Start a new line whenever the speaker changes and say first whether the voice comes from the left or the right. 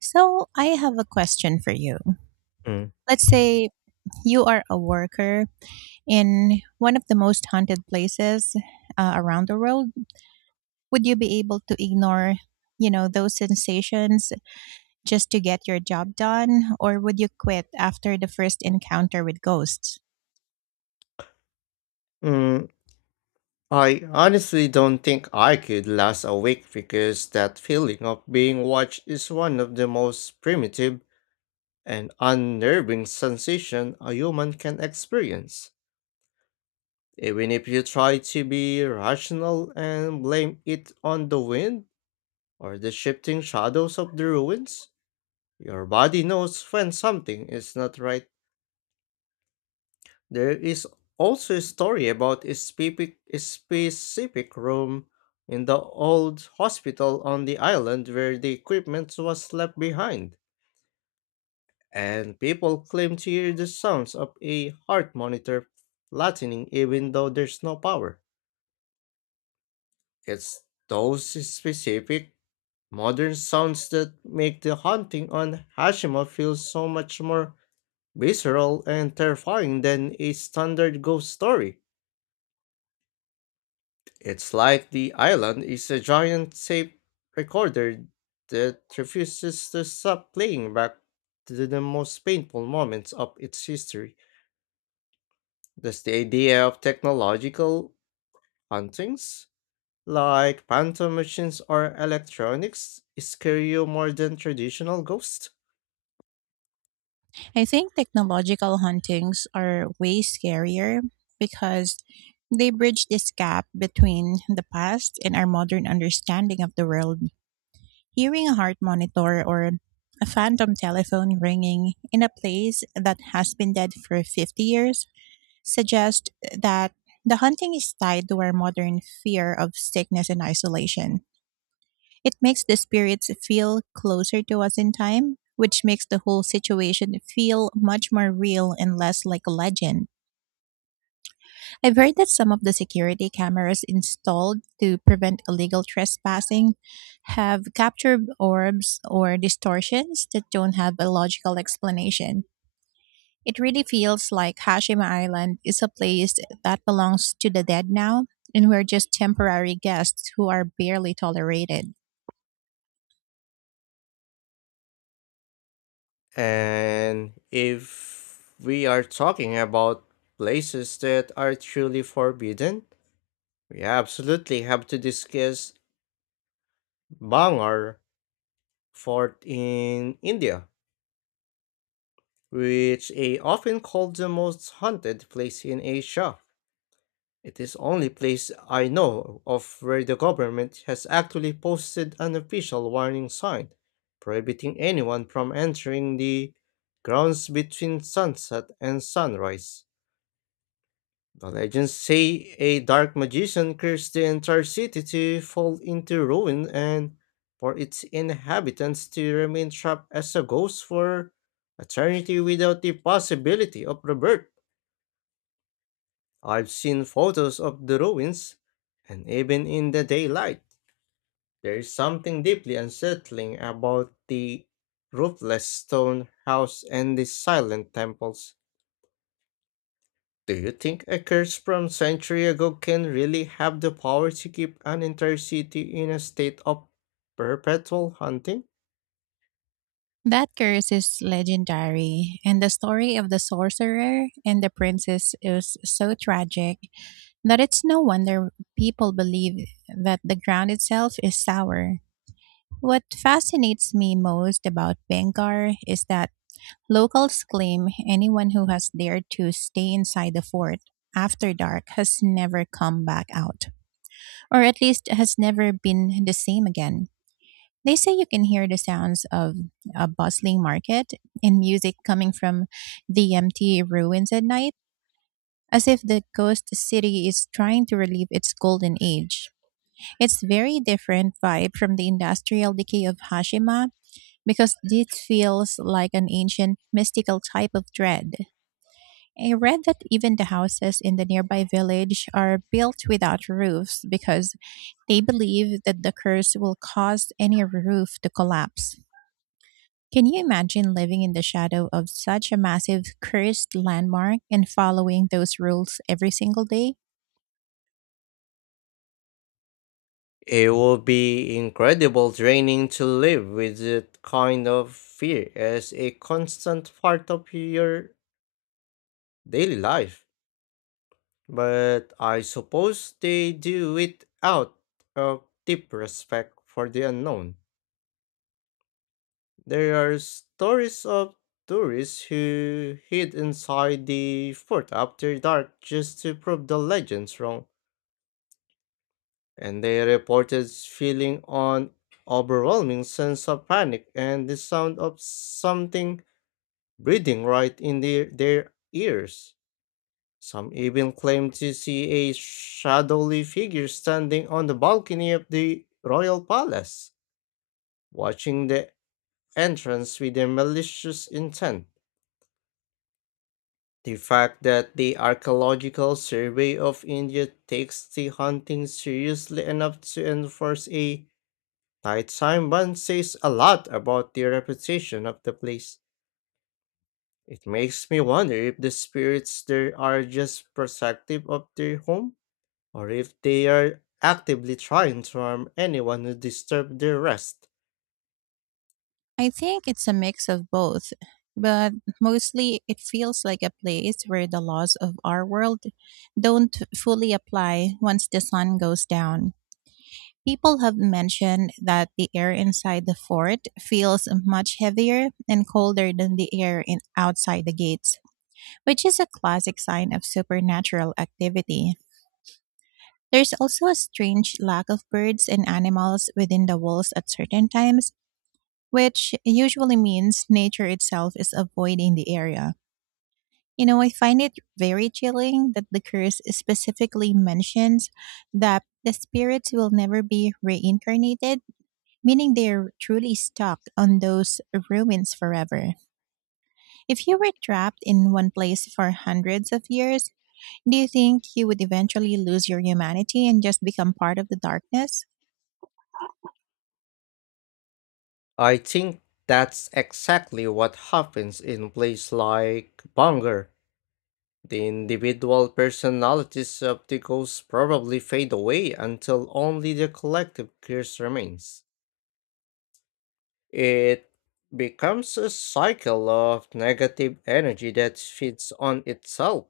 right: So I have a question for you.
left: Mm.
right: Let's say you are a worker in one of the most haunted places around the world. Would you be able to ignore those sensations just to get your job done, or would you quit after the first encounter with ghosts?
left: Mm, I honestly don't think I could last a week because that feeling of being watched is one of the most primitive and unnerving sensation a human can experience. Even if you try to be rational and blame it on the wind or the shifting shadows of the ruins, your body knows when something is not right. There is also a story about a specific room in the old hospital on the island where the equipment was left behind, and people claim to hear the sounds of a heart monitor flattening even though there's no power. It's those specific modern sounds that make the haunting on Hashima feel so much more visceral and terrifying than a standard ghost story. It's like the island is a giant tape recorder that refuses to stop playing back to the most painful moments of its history. Does the idea of technological hauntings, like phantom machines or electronics, scare you more than traditional ghosts?
right: I think technological hauntings are way scarier because they bridge this gap between the past and our modern understanding of the world. Hearing a heart monitor or a phantom telephone ringing in a place that has been dead for 50 years suggests that the hunting is tied to our modern fear of sickness and isolation. It makes the spirits feel closer to us in time, which makes the whole situation feel much more real and less like a legend. I've heard that some of the security cameras installed to prevent illegal trespassing have captured orbs or distortions that don't have a logical explanation. It really feels like Hashima Island is a place that belongs to the dead now, and we're just temporary guests who are barely tolerated.
left: And if we are talking about places that are truly forbidden, we absolutely have to discuss Bangar Fort in India, which is often called the most haunted place in Asia. It is only place I know of where the government has actually posted an official warning sign prohibiting anyone from entering the grounds between sunset and sunrise. The legends say a dark magician cursed the entire city to fall into ruin and for its inhabitants to remain trapped as a ghost for eternity without the possibility of rebirth. I've seen photos of the ruins, and even in the daylight, there is something deeply unsettling about the roofless stone house and the silent temples. Do you think a curse from century ago can really have the power to keep an entire city in a state of perpetual hunting?
right: That curse is legendary, and the story of the sorcerer and the princess is so tragic that it's no wonder people believe that the ground itself is sour. What fascinates me most about Bengar is that locals claim anyone who has dared to stay inside the fort after dark has never come back out, or at least has never been the same again. They say you can hear the sounds of a bustling market and music coming from the empty ruins at night, as if the ghost city is trying to relive its golden age. It's very different vibe from the industrial decay of Hashima because this feels like an ancient mystical type of dread. I read that even the houses in the nearby village are built without roofs because they believe that the curse will cause any roof to collapse. Can you imagine living in the shadow of such a massive cursed landmark and following those rules every single day?
left: It would be incredible draining to live with that kind of fear as a constant part of your daily life. But I suppose they do it out of deep respect for the unknown. There are stories of tourists who hid inside the fort after dark just to prove the legends wrong, and they reported feeling an overwhelming sense of panic and the sound of something breathing right in their ears. Some even claimed to see a shadowy figure standing on the balcony of the royal palace, watching the entrance with a malicious intent. The fact that the Archaeological Survey of India takes the hunting seriously enough to enforce a nighttime ban says a lot about the reputation of the place. It makes me wonder if the spirits there are just protective of their home, or if they are actively trying to harm anyone who disturbs their rest.
right: I think it's a mix of both, but mostly it feels like a place where the laws of our world don't fully apply once the sun goes down. People have mentioned that the air inside the fort feels much heavier and colder than the air in outside the gates, which is a classic sign of supernatural activity. There's also a strange lack of birds and animals within the walls at certain times, which usually means nature itself is avoiding the area. You know, I find it very chilling that the curse specifically mentions that the spirits will never be reincarnated, meaning they're truly stuck on those ruins forever. If you were trapped in one place for hundreds of years, do you think you would eventually lose your humanity and just become part of the darkness?
left: I think that's exactly what happens in places like Bangor. The individual personalities of the ghosts probably fade away until only the collective curse remains. It becomes a cycle of negative energy that feeds on itself,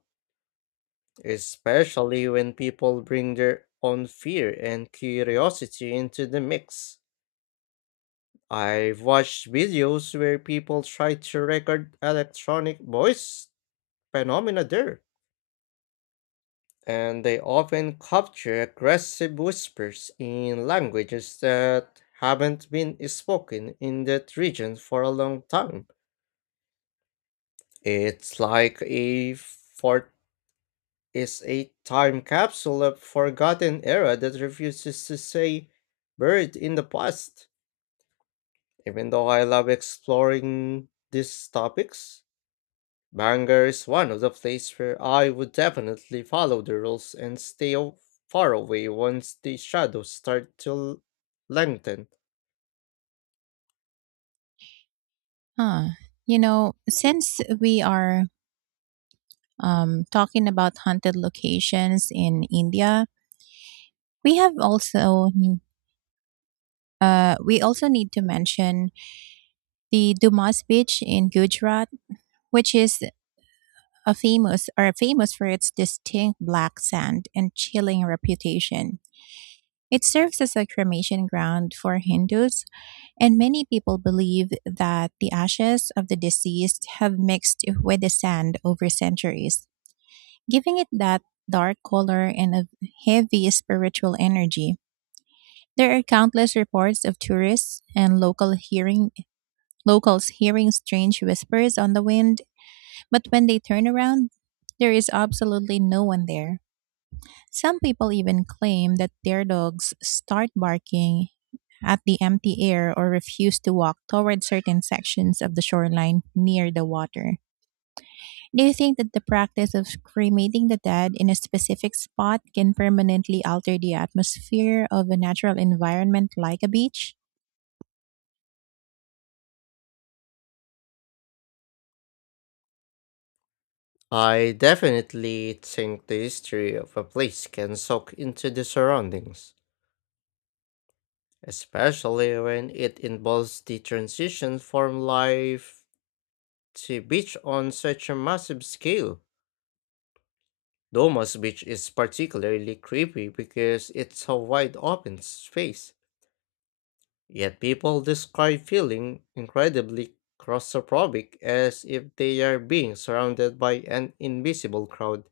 left: especially when people bring their own fear and curiosity into the mix. I've watched videos where people try to record electronic voice phenomena there, and they often capture aggressive whispers in languages that haven't been spoken in that region for a long time. It's like a fort is a time capsule of forgotten era that refuses to say buried in the past. Even though I love exploring these topics, Bangor is one of the places where I would definitely follow the rules and stay far away once the shadows start to lengthen.
right: Huh. You know, since we are talking about haunted locations in India, we have also we also need to mention the Dumas Beach in Gujarat, which is a famous or famous for its distinct black sand and chilling reputation. It serves as a cremation ground for Hindus, and many people believe that the ashes of the deceased have mixed with the sand over centuries, giving it that dark color and a heavy spiritual energy. There are countless reports of tourists and locals hearing strange whispers on the wind, but when they turn around, there is absolutely no one there. Some people even claim that their dogs start barking at the empty air or refuse to walk toward certain sections of the shoreline near the water. Do you think that the practice of cremating the dead in a specific spot can permanently alter the atmosphere of a natural environment like a beach?
left: I definitely think the history of a place can soak into the surroundings, especially when it involves the transition from life to beach on such a massive scale. Doma's beach is particularly creepy because it's a wide open space. Yet people describe feeling incredibly claustrophobic, as if they are being surrounded by an invisible crowd.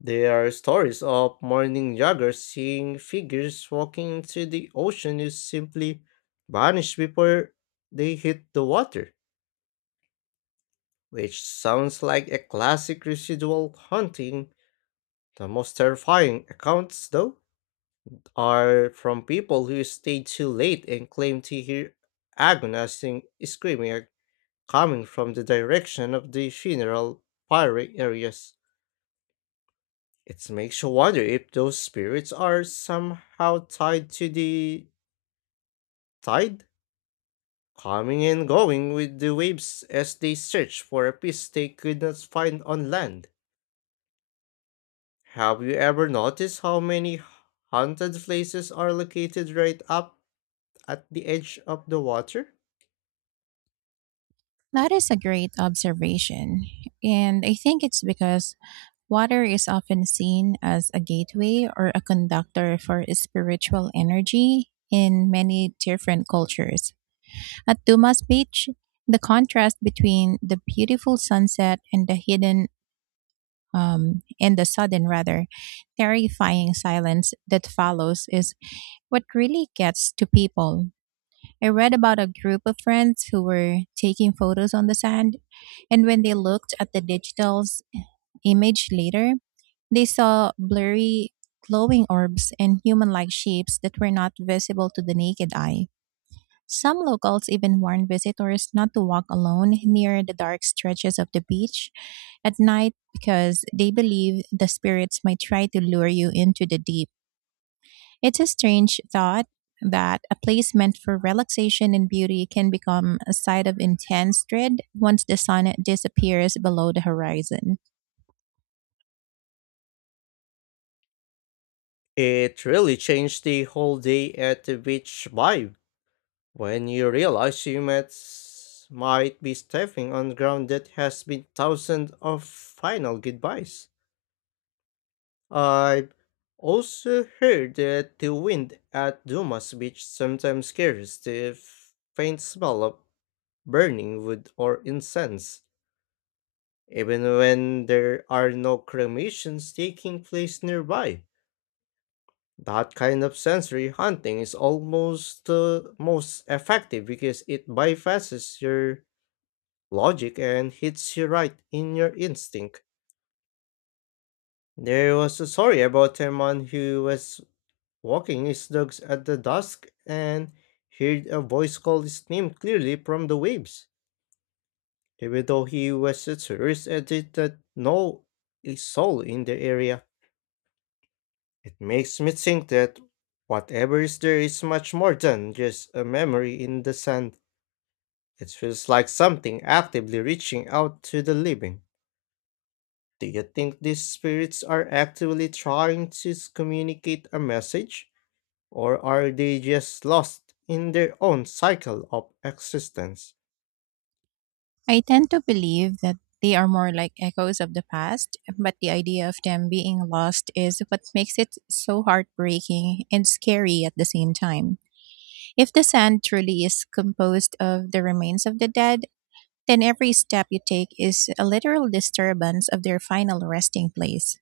left: There are stories of morning joggers seeing figures walking into the ocean who simply vanish before they hit the water, which sounds like a classic residual haunting. The most terrifying accounts, though, are from people who stayed too late and claim to hear agonizing screaming coming from the direction of the funeral pyre areas. It makes you wonder if those spirits are somehow tied to the tide, coming and going with the waves as they search for a piece they could not find on land. Have you ever noticed how many haunted places are located right up at the edge of the water?
right: That is a great observation. And I think it's because water is often seen as a gateway or a conductor for spiritual energy in many different cultures. At Dumas Beach, the contrast between the beautiful sunset and the hidden and the sudden, rather, terrifying silence that follows is what really gets to people. I read about a group of friends who were taking photos on the sand, and when they looked at the digital's image later, they saw blurry, glowing orbs and human like shapes that were not visible to the naked eye. Some locals even warn visitors not to walk alone near the dark stretches of the beach at night because they believe the spirits might try to lure you into the deep. It's a strange thought that a place meant for relaxation and beauty can become a site of intense dread once the sun disappears below the horizon.
left: It really changed the whole day at the beach vibe. When you realize you might be stepping on ground that has been thousands of final goodbyes. I've also heard that the wind at Dumas Beach sometimes carries the faint smell of burning wood or incense, even when there are no cremations taking place nearby. That kind of sensory hunting is almost the most effective because it bypasses your logic and hits you right in your instinct. There was a story about a man who was walking his dogs at the dusk and heard a voice call his name clearly from the waves, even though he was a tourist and did not know a soul in the area. It makes me think that whatever is there is much more than just a memory in the sand. It feels like something actively reaching out to the living. Do you think these spirits are actively trying to communicate a message, or are they just lost in their own cycle of existence?
right: I tend to believe that they are more like echoes of the past, but the idea of them being lost is what makes it so heartbreaking and scary at the same time. If the sand truly is composed of the remains of the dead, then every step you take is a literal disturbance of their final resting place,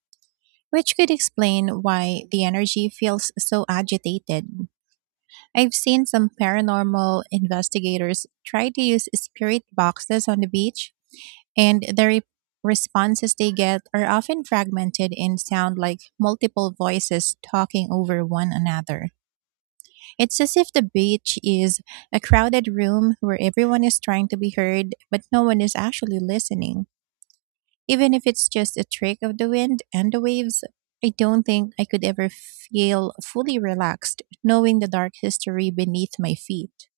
right: which could explain why the energy feels so agitated. I've seen some paranormal investigators try to use spirit boxes on the beach, and responses they get are often fragmented and sound like multiple voices talking over one another. It's as if the beach is a crowded room where everyone is trying to be heard, but no one is actually listening. Even if it's just a trick of the wind and the waves, I don't think I could ever feel fully relaxed knowing the dark history beneath my feet.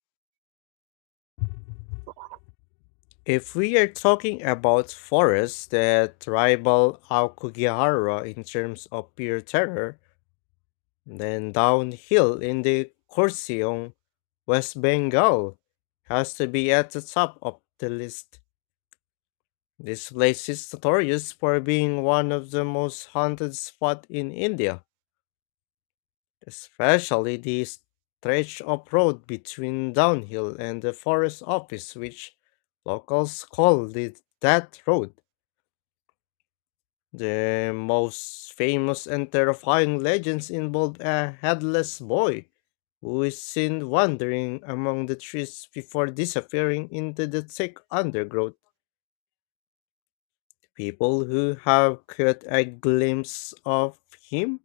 left: If we are talking about forests that rival Aokugihara in terms of pure terror, then downhill in the Korseong, West Bengal, has to be at the top of the list. This place is notorious for being one of the most haunted spots in India, especially the stretch of road between Downhill and the forest office, which locals call the Death Road. The most famous and terrifying legends involve a headless boy who is seen wandering among the trees before disappearing into the thick undergrowth. People who have caught a glimpse of him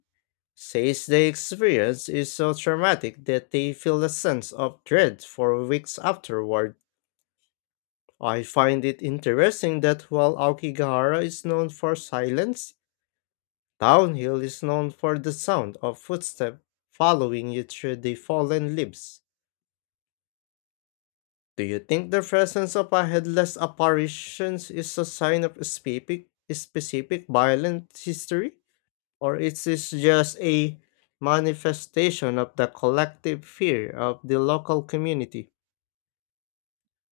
left: says the experience is so traumatic that they feel a sense of dread for weeks afterward. I find it interesting that while Aokigahara is known for silence, Downhill is known for the sound of footsteps following you through the fallen leaves. Do you think the presence of a headless apparition is a sign of specific violent history? Or is this just a manifestation of the collective fear of the local community?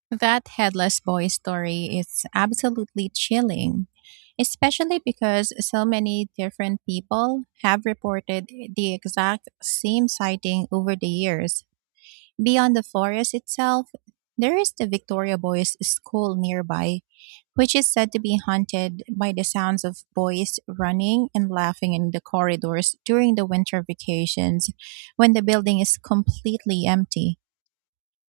right: That headless boy story is absolutely chilling, especially because so many different people have reported the exact same sighting over the years. Beyond the forest itself, there is the Victoria Boys School nearby, which is said to be haunted by the sounds of boys running and laughing in the corridors during the winter vacations when the building is completely empty.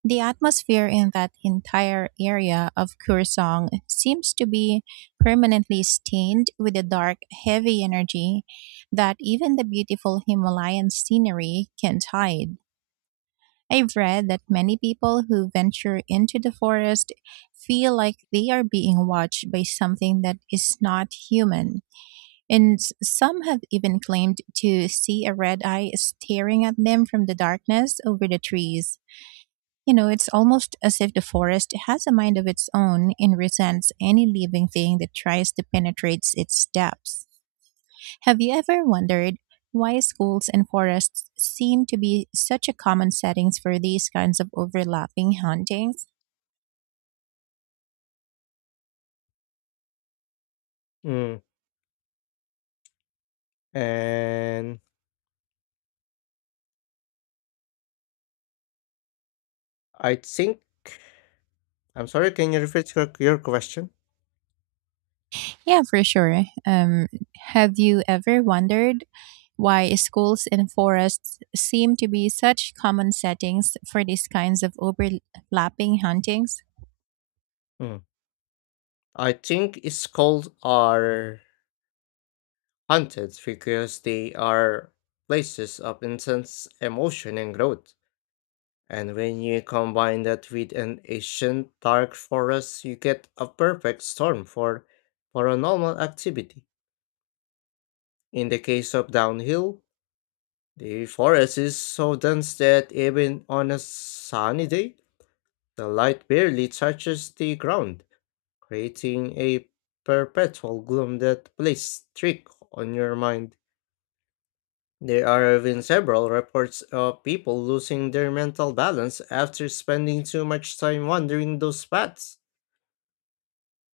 right: The atmosphere in that entire area of Kursong seems to be permanently stained with a dark, heavy energy that even the beautiful Himalayan scenery can't hide. I've read that many people who venture into the forest feel like they are being watched by something that is not human. And some have even claimed to see a red eye staring at them from the darkness over the trees. You know, it's almost as if the forest has a mind of its own and resents any living thing that tries to penetrate its depths. Have you ever wondered why schools and forests seem to be such a common settings for these kinds of overlapping hauntings?
left: Mm. And I think, I'm sorry, can you repeat your question?
right: Yeah, for sure. Have you ever wondered why schools and forests seem to be such common settings for these kinds of overlapping hauntings?
left: Mm. I think it's called are haunted because they are places of intense emotion and growth. And when you combine that with an ancient dark forest, you get a perfect storm for paranormal activity. In the case of Downhill, the forest is so dense that even on a sunny day, the light barely touches the ground, creating a perpetual gloom that plays trick on your mind. There are even several reports of people losing their mental balance after spending too much time wandering those paths,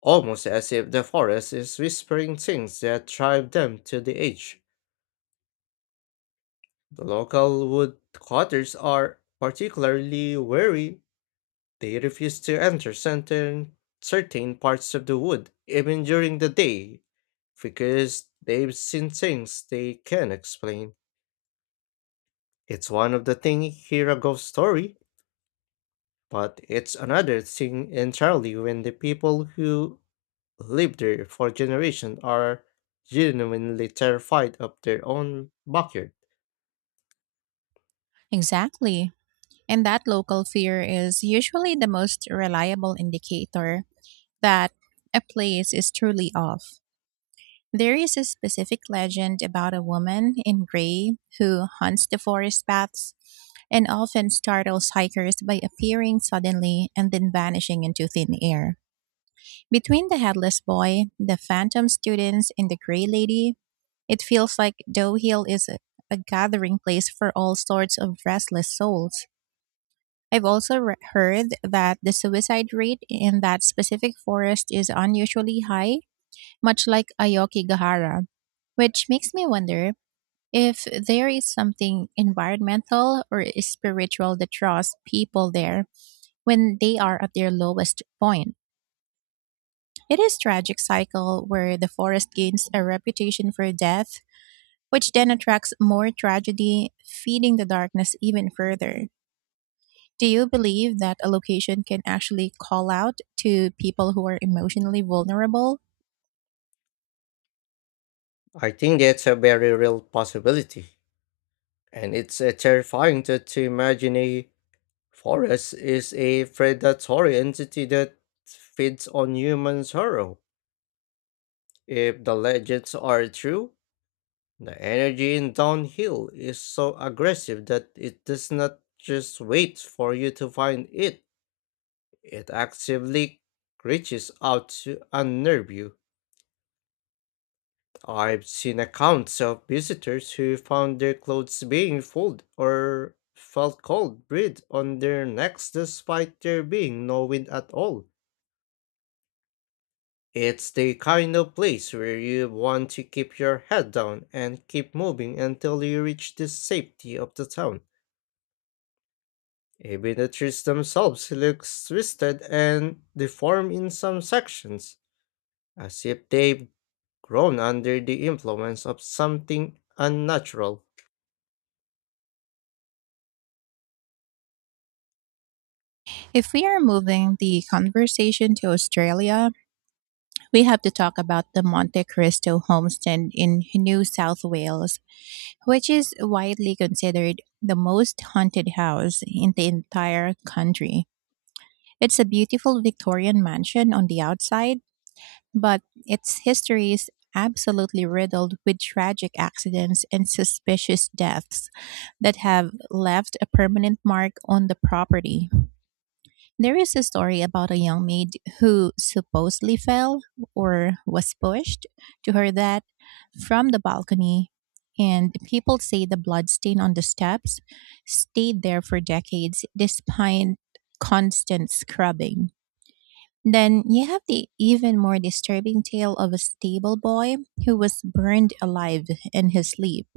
left: almost as if the forest is whispering things that drive them to the edge. The local wood cutters are particularly wary. They refuse to enter certain parts of the wood, even during the day, because they've seen things they can't explain. It's one of the things here a ghost story, but it's another thing entirely when the people who lived there for generations are genuinely terrified of their own backyard.
right: Exactly. And that local fear is usually the most reliable indicator that a place is truly off. There is a specific legend about a woman in gray who hunts the forest paths and often startles hikers by appearing suddenly and then vanishing into thin air. Between the headless boy, the phantom students, and the gray lady, it feels like Doe Hill is a gathering place for all sorts of restless souls. I've also heard that the suicide rate in that specific forest is unusually high, much like Ayokigahara, which makes me wonder if there is something environmental or spiritual that draws people there when they are at their lowest point. It is tragic cycle where the forest gains a reputation for death, which then attracts more tragedy, feeding the darkness even further. Do you believe that a location can actually call out to people who are emotionally vulnerable?
left: I think that's a very real possibility, and it's a terrifying to imagine a forest is a predatory entity that feeds on human sorrow. If the legends are true, the energy in downhill is so aggressive that it does not just wait for you to find it, it actively reaches out to unnerve you. I've seen accounts of visitors who found their clothes being full or felt cold breath on their necks despite there being no wind at all. It's the kind of place where you want to keep your head down and keep moving until you reach the safety of the town. Even the trees themselves look twisted and deformed in some sections, as if they've grown under the influence of something unnatural.
right: If we are moving the conversation to Australia, we have to talk about the Monte Cristo homestead in New South Wales, which is widely considered the most haunted house in the entire country. It's a beautiful Victorian mansion on the outside. But its history is absolutely riddled with tragic accidents and suspicious deaths that have left a permanent mark on the property. There is a story about a young maid who supposedly fell or was pushed to her death from the balcony, and people say the bloodstain on the steps stayed there for decades despite constant scrubbing. Then you have the even more disturbing tale of a stable boy who was burned alive in his sleep,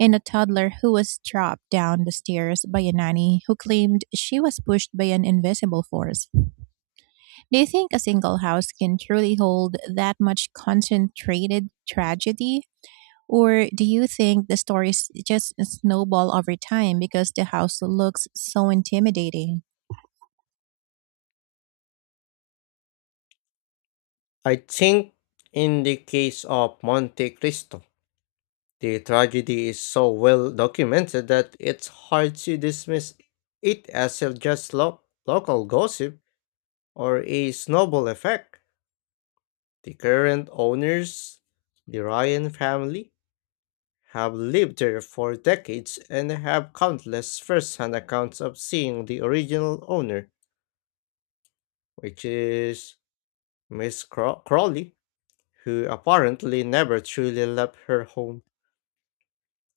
right: and a toddler who was dropped down the stairs by a nanny who claimed she was pushed by an invisible force. Do you think a single house can truly hold that much concentrated tragedy? Or do you think the stories just snowball over time because the house looks so intimidating?
left: I think in the case of Monte Cristo, the tragedy is so well documented that it's hard to dismiss it as a just local gossip or a snowball effect. The current owners, the Ryan family, have lived there for decades and have countless first hand accounts of seeing the original owner, which is Miss Crawley, who apparently never truly left her home.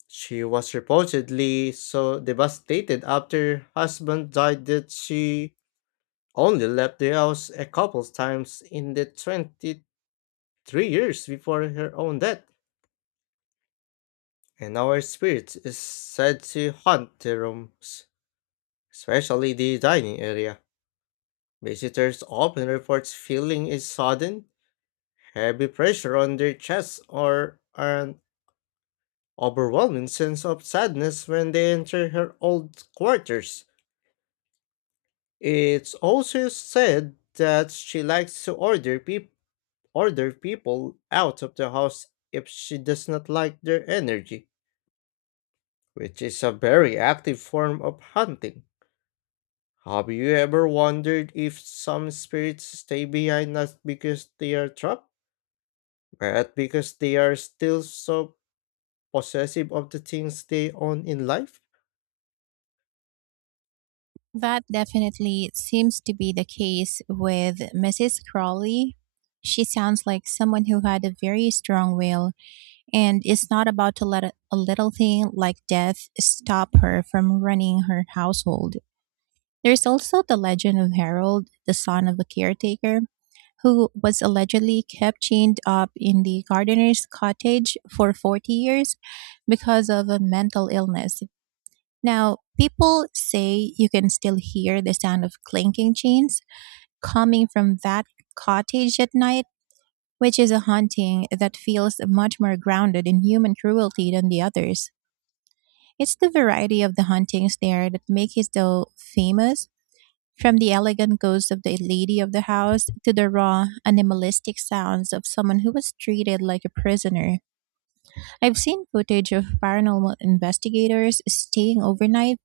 left: She was reportedly so devastated after her husband died that she only left the house a couple times in the 23 years before her own death. And our spirit is said to haunt the rooms, especially the dining area. Visitors often report feeling a sudden, heavy pressure on their chests or an overwhelming sense of sadness when they enter her old quarters. It's also said that she likes to order people out of the house if she does not like their energy, which is a very active form of hunting. Have you ever wondered if some spirits stay behind not because they are trapped, but because they are still so possessive of the things they own in life?
right: That definitely seems to be the case with Mrs. Crawley. She sounds like someone who had a very strong will and is not about to let a little thing like death stop her from running her household. There's also the legend of Harold, the son of a caretaker, who was allegedly kept chained up in the gardener's cottage for 40 years because of a mental illness. Now, people say you can still hear the sound of clinking chains coming from that cottage at night, which is a haunting that feels much more grounded in human cruelty than the others. It's the variety of the hauntings there that make it so famous, from the elegant ghost of the lady of the house to the raw, animalistic sounds of someone who was treated like a prisoner. I've seen footage of paranormal investigators staying overnight,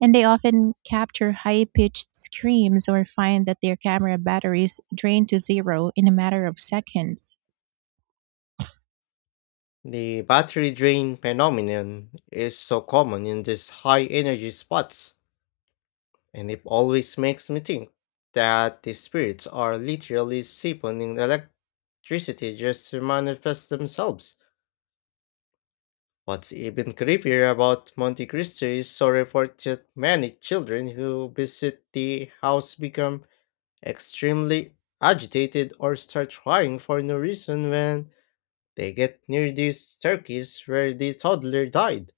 right: and they often capture high pitched screams or find that their camera batteries drain to zero in a matter of seconds.
left: The battery drain phenomenon is so common in these high energy spots, and it always makes me think that the spirits are literally siphoning electricity just to manifest themselves. What's even creepier about Monte Cristo is so report that many children who visit the house become extremely agitated or start crying for no reason when they get near the staircase where the toddler died.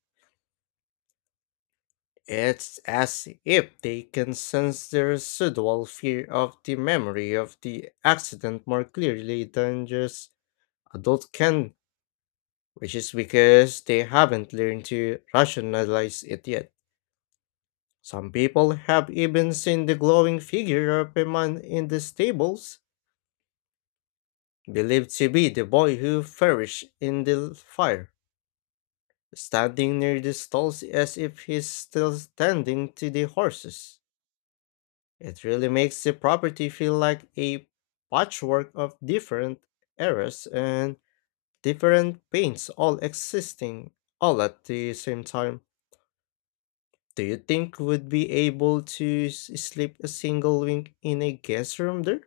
left: It's as if they can sense the residual fear of the memory of the accident more clearly than just adult can, which is because they haven't learned to rationalize it yet. Some people have even seen the glowing figure of a man in the stables, believed to be the boy who perished in the fire, standing near the stalls as if he's still standing to the horses. It really makes the property feel like a patchwork of different eras and different paints all existing all at the same time. Do you think would be able to sleep a single wing in a guest room there,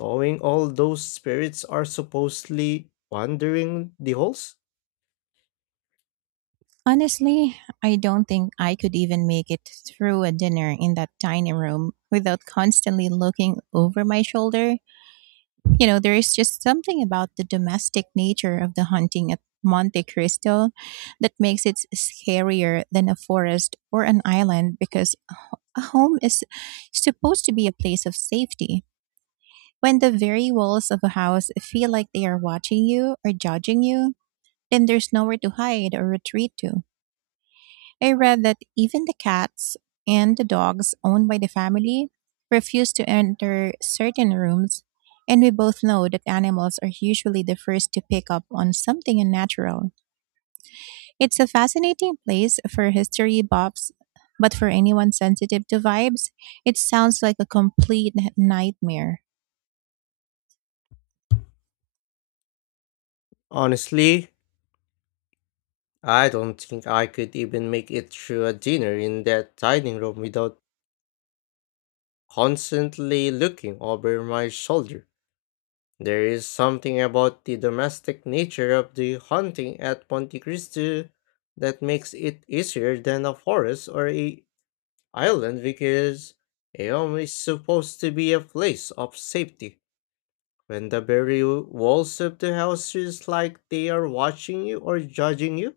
left: knowing all those spirits are supposedly wandering the halls?
right: Honestly, I don't think I could even make it through a dinner in that tiny room without constantly looking over my shoulder. You know, there is just something about the domestic nature of the hunting at Monte Cristo that makes it scarier than a forest or an island, because a home is supposed to be a place of safety. When the very walls of a house feel like they are watching you or judging you, then there's nowhere to hide or retreat to. I read that even the cats and the dogs owned by the family refuse to enter certain rooms, and we both know that animals are usually the first to pick up on something unnatural. It's a fascinating place for history buffs, but for anyone sensitive to vibes, it sounds like a complete nightmare.
left: Honestly, I don't think I could even make it through a dinner in that dining room without constantly looking over my shoulder. There is something about the domestic nature of the hunting at Monte Cristo that makes it easier than a forest or a island because a home is supposed to be a place of safety. When the very walls of the house is like they are watching you or judging you,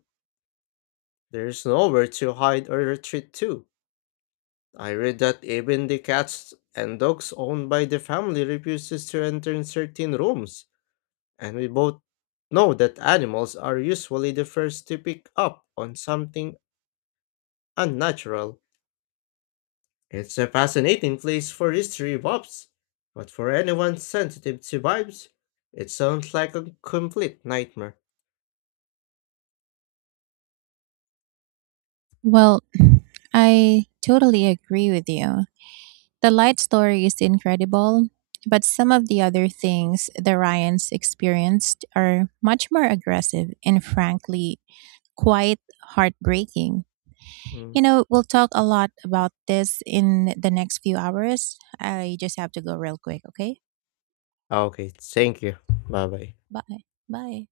left: there is nowhere to hide or retreat to. I read that even the cats and dogs owned by the family refuses to enter in certain rooms, and we both know that animals are usually the first to pick up on something unnatural. It's a fascinating place for history buffs, but for anyone sensitive to vibes, it sounds like a complete nightmare.
right: Well, I totally agree with you. The light story is incredible, but some of the other things the Ryans experienced are much more aggressive and frankly quite heartbreaking.
left: Mm.
right: You know, we'll talk a lot about this in the next few hours. I just have to go real quick, okay?
left: Okay, thank you. Bye bye.
right: Bye. Bye.